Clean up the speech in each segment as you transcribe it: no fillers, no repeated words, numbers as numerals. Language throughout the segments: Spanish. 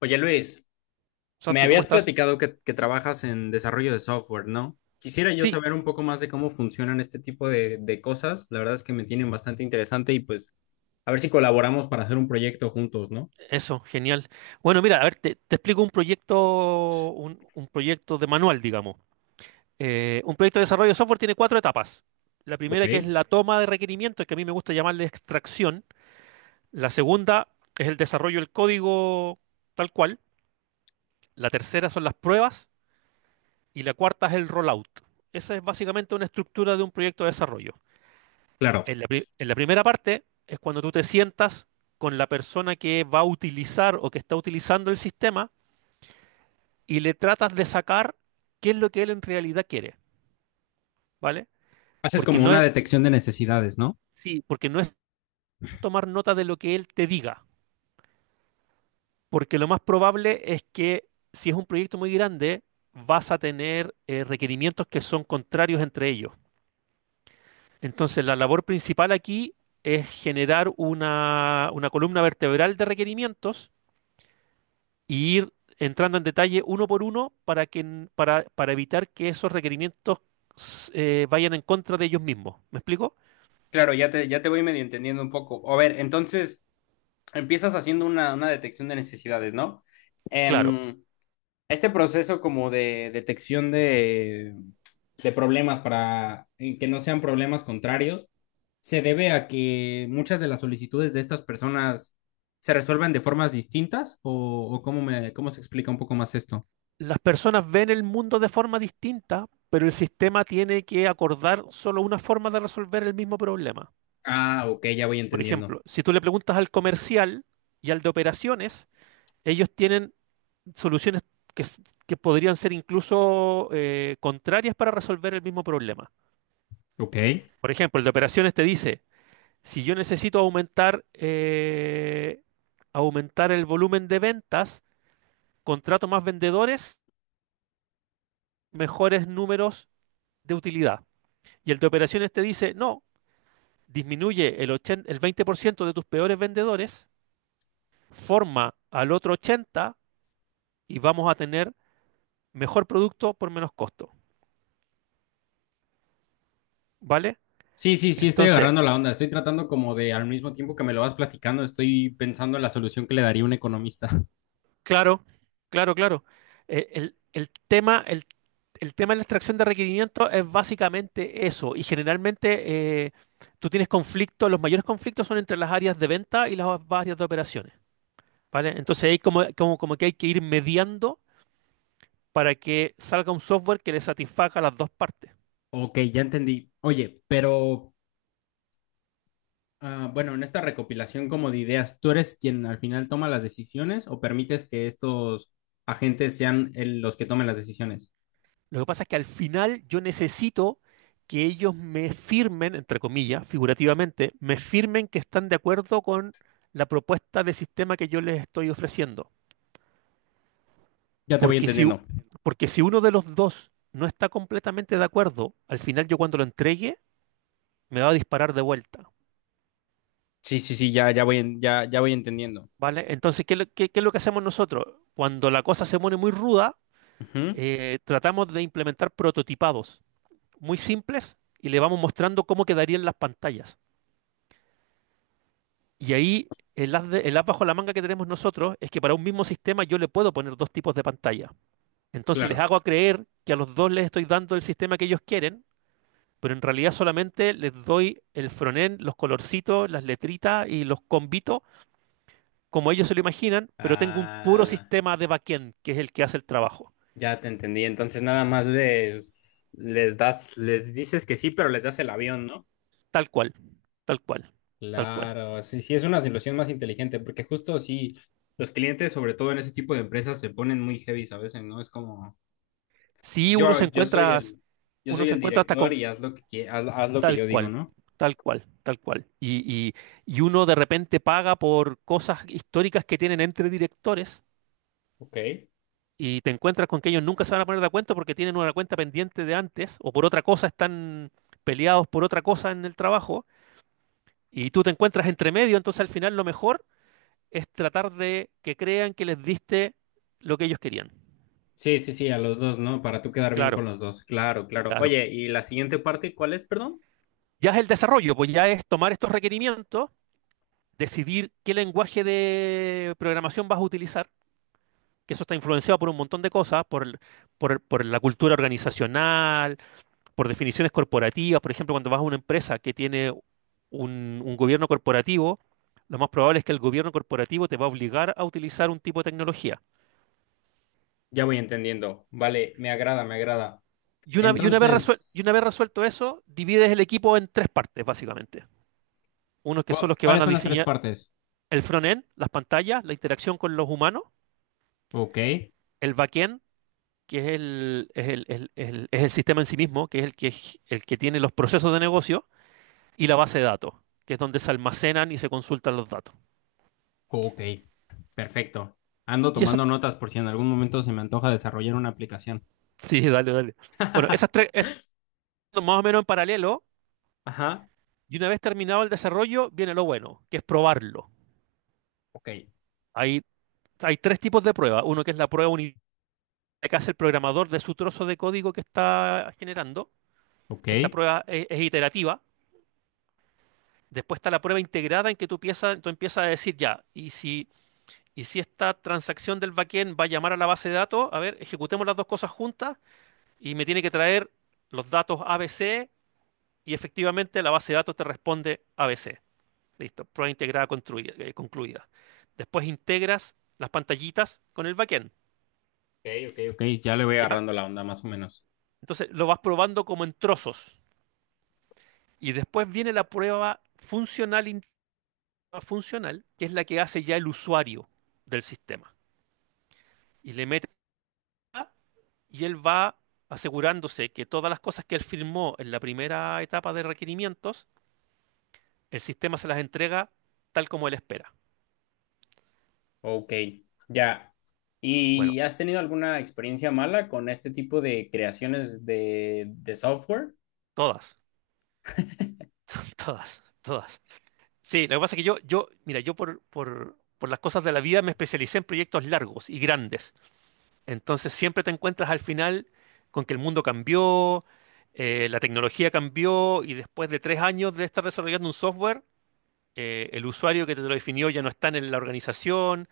Oye Luis, me Santi, ¿cómo habías estás? platicado que trabajas en desarrollo de software, ¿no? Quisiera yo Sí, saber un poco más de cómo funcionan este tipo de cosas. La verdad es que me tienen bastante interesante y pues a ver si colaboramos para hacer un proyecto juntos, ¿no? eso, genial. Bueno, mira, a ver, te explico un proyecto, un proyecto de manual, digamos. Un proyecto de desarrollo de software tiene cuatro etapas. La Ok, primera que es la toma de requerimientos, que a mí me gusta llamarle extracción. La segunda es el desarrollo del código tal cual. La tercera son las pruebas y la cuarta es el rollout. Esa es básicamente una estructura de un proyecto de desarrollo. claro. En la primera parte es cuando tú te sientas con la persona que va a utilizar o que está utilizando el sistema y le tratas de sacar qué es lo que él en realidad quiere, ¿vale? Haces Porque como no una es, detección de necesidades, ¿no? sí, porque no es tomar nota de lo que él te diga, porque lo más probable es que si es un proyecto muy grande, vas a tener requerimientos que son contrarios entre ellos. Entonces, la labor principal aquí es generar una columna vertebral de requerimientos y ir entrando en detalle uno por uno para para evitar que esos requerimientos vayan en contra de ellos mismos. ¿Me explico? Claro, ya te voy medio entendiendo un poco. A ver, entonces empiezas haciendo una detección de necesidades, ¿no? Claro, Em, este proceso como de detección de problemas para en que no sean problemas contrarios se debe a que muchas de las solicitudes de estas personas se resuelven de formas distintas o cómo me cómo se explica un poco más esto. las personas ven el mundo de forma distinta, pero el sistema tiene que acordar solo una forma de resolver el mismo problema. Ah, ok, ya voy Por entendiendo. ejemplo, si tú le preguntas al comercial y al de operaciones, ellos tienen soluciones que podrían ser incluso contrarias para resolver el mismo problema. Ok. Por ejemplo, el de operaciones te dice, si yo necesito aumentar, aumentar el volumen de ventas, contrato más vendedores, mejores números de utilidad. Y el de operaciones te dice, no, disminuye 80 el 20% de tus peores vendedores, forma al otro 80% y vamos a tener mejor producto por menos costo. ¿Vale? Sí, sí, sí, estoy Entonces, agarrando la onda. Estoy tratando como de, al mismo tiempo que me lo vas platicando, estoy pensando en la solución que le daría un economista. claro, claro. El tema, el. El tema de la extracción de requerimientos es básicamente eso, y generalmente tú tienes conflictos, los mayores conflictos son entre las áreas de venta y las áreas de operaciones, ¿vale? Entonces ahí como, como que hay que ir mediando para que salga un software que le satisfaga a las dos partes. Ok, ya entendí. Oye, pero ah, bueno, en esta recopilación como de ideas, ¿tú eres quien al final toma las decisiones o permites que estos agentes sean los que tomen las decisiones? Lo que pasa es que al final yo necesito que ellos me firmen, entre comillas, figurativamente, me firmen que están de acuerdo con la propuesta de sistema que yo les estoy ofreciendo. Ya te voy Porque si, u- entendiendo. porque si uno de los dos no está completamente de acuerdo, al final yo cuando lo entregue me va a disparar de vuelta, Sí, sí, sí, ya, ya voy, ya, ya voy entendiendo. ¿vale? Entonces, ¿qué es lo que hacemos nosotros? Cuando la cosa se pone muy ruda, Ujú, tratamos de implementar prototipados muy simples y le vamos mostrando cómo quedarían las pantallas. Y ahí el as bajo la manga que tenemos nosotros es que para un mismo sistema yo le puedo poner dos tipos de pantalla. Entonces les claro. hago a creer que a los dos les estoy dando el sistema que ellos quieren, pero en realidad solamente les doy el frontend, los colorcitos, las letritas y los combitos, como ellos se lo imaginan, pero tengo un puro Ah, sistema de backend, que es el que hace el trabajo. ya te entendí. Entonces nada más les das, les dices que sí, pero les das el avión, ¿no? Tal cual, tal cual, tal cual. Claro, sí, sí, es una solución más inteligente, porque justo sí, los clientes, sobre todo en ese tipo de empresas, se ponen muy heavy a veces, ¿no? Es como... Si uno se Yo soy encuentra, el, yo uno soy se el encuentra hasta director con y haz lo que haz, haz lo que tal yo digo, cual, ¿no? tal cual, tal cual. Y- y uno de repente paga por cosas históricas que tienen entre directores Ok. y te encuentras con que ellos nunca se van a poner de acuerdo porque tienen una cuenta pendiente de antes o por otra cosa están peleados por otra cosa en el trabajo y tú te encuentras entre medio, entonces al final lo mejor es tratar de que crean que les diste lo que ellos querían. Sí, sí, sí, a los dos, ¿no? Para tú quedar bien con Claro, los dos. Claro, claro. claro. Oye, ¿y la siguiente parte cuál es, perdón? Ya es el desarrollo, pues ya es tomar estos requerimientos, decidir qué lenguaje de programación vas a utilizar, que eso está influenciado por un montón de cosas, por la cultura organizacional, por definiciones corporativas, por ejemplo, cuando vas a una empresa que tiene un gobierno corporativo, lo más probable es que el gobierno corporativo te va a obligar a utilizar un tipo de tecnología. Ya voy entendiendo. Vale, me agrada, me agrada. Y una vez Entonces, resuelto eso, divides el equipo en tres partes, básicamente. Unos que son los que van ¿cuáles a son las tres diseñar partes? el front-end, las pantallas, la interacción con los humanos, Ok, el back-end, que es el sistema en sí mismo, que es el que el que tiene los procesos de negocio, y la base de datos, que es donde se almacenan y se consultan los datos. ok, perfecto. Ando Y esas... tomando notas por si en algún momento se me antoja desarrollar una aplicación. Sí, dale, dale. Bueno, esas tres, es más o menos en paralelo. Ajá, Y una vez terminado el desarrollo, viene lo bueno, que es probarlo. ok, Hay, hay tres tipos de prueba. Uno que es la prueba unitaria que hace el programador de su trozo de código que está generando. ok, Esta prueba es iterativa. Después está la prueba integrada en que tú empiezas a decir ya, y si esta transacción del backend va a llamar a la base de datos, a ver, ejecutemos las dos cosas juntas y me tiene que traer los datos ABC y efectivamente la base de datos te responde ABC. Listo, concluida. Después integras las pantallitas con el backend, ok, ok, ok. Ya le voy ¿ya? agarrando la onda, más o menos. Entonces lo vas probando como en trozos. Y después viene la prueba funcional, funcional, que es la que hace ya el usuario del sistema. Y le mete, y él va asegurándose que todas las cosas que él firmó en la primera etapa de requerimientos, el sistema se las entrega tal como él espera. Ok, ya. Bueno, ¿Y has tenido alguna experiencia mala con este tipo de creaciones de software? todas, todas, todas. Sí, lo que pasa es que mira, yo por las cosas de la vida me especialicé en proyectos largos y grandes. Entonces siempre te encuentras al final con que el mundo cambió, la tecnología cambió y después de 3 años de estar desarrollando un software, el usuario que te lo definió ya no está en la organización.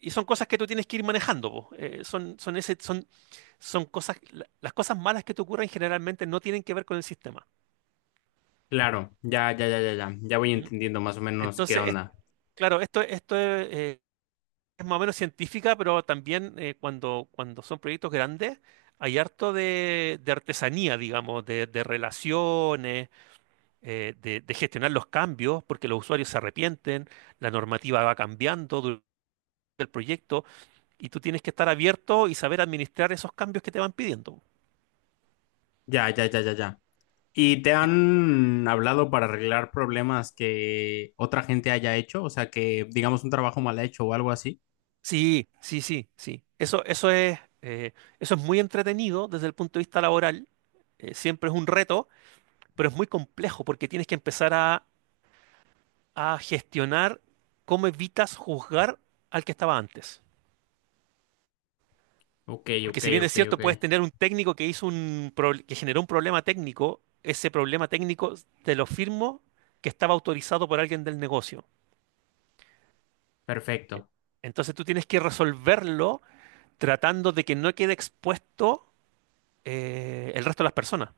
Y son cosas que tú tienes que ir manejando, po. Son cosas, las cosas malas que te ocurren generalmente no tienen que ver con el sistema. Claro, ya, ya, ya, ya, ya. Ya voy ¿Mm? entendiendo más o menos qué Entonces, es- onda. claro, esto es más o menos científica, pero también cuando son proyectos grandes, hay harto de artesanía, digamos, de relaciones, de gestionar los cambios, porque los usuarios se arrepienten, la normativa va cambiando durante el proyecto, y tú tienes que estar abierto y saber administrar esos cambios que te van pidiendo. Ya, ya, ya, ya, ya. ¿Y te han hablado para arreglar problemas que otra gente haya hecho? O sea, que digamos un trabajo mal hecho o algo así. Sí, sí, sí, sí. Eso es muy entretenido desde el punto de vista laboral. Eh, siempre es un reto, pero es muy complejo porque tienes que empezar a gestionar cómo evitas juzgar al que estaba antes. Ok, Porque ok, si bien es ok, cierto, ok. puedes tener un técnico que que generó un problema técnico, ese problema técnico te lo firmo que estaba autorizado por alguien del negocio. Perfecto. Entonces tú tienes que resolverlo tratando de que no quede expuesto el resto de las personas.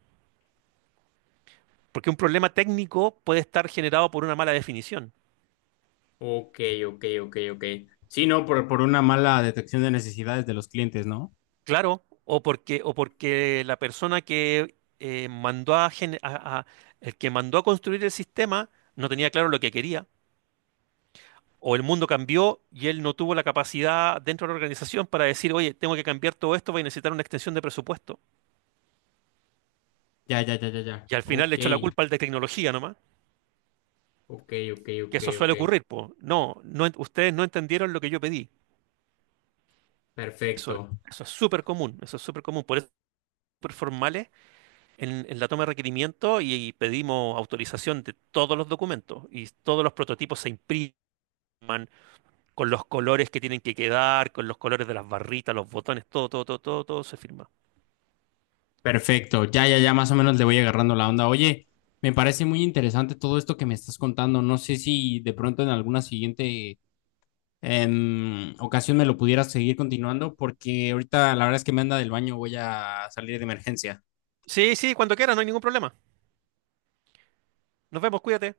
Porque un problema técnico puede estar generado por una mala definición. Ok, ok, ok, ok. Sí, no, por una mala detección de necesidades de los clientes, ¿no? Claro, o porque la persona que mandó a, gen- a- el que mandó a construir el sistema no tenía claro lo que quería, o el mundo cambió y él no tuvo la capacidad dentro de la organización para decir, oye, tengo que cambiar todo esto, voy a necesitar una extensión de presupuesto. Ya, ya, ya, ya, ya. Y al final le Ok. echó la culpa al de tecnología nomás, Ok, ok, que ok, eso ok. suele ocurrir, pues. No, no, ustedes no entendieron lo que yo pedí. Perfecto, Eso, eso es súper común, eso es súper común. Por eso, súper formales en la toma de requerimiento y pedimos autorización de todos los documentos y todos los prototipos se imprimen con los colores que tienen que quedar, con los colores de las barritas, los botones, todo, todo, todo, todo, todo se firma. perfecto. Ya, ya, ya, más o menos le voy agarrando la onda. Oye, me parece muy interesante todo esto que me estás contando. No sé si de pronto en alguna siguiente ocasión me lo pudieras seguir continuando, porque ahorita la verdad es que me anda del baño, voy a salir de emergencia. Sí, sí, cuando quieras, no hay ningún problema. Nos vemos, cuídate.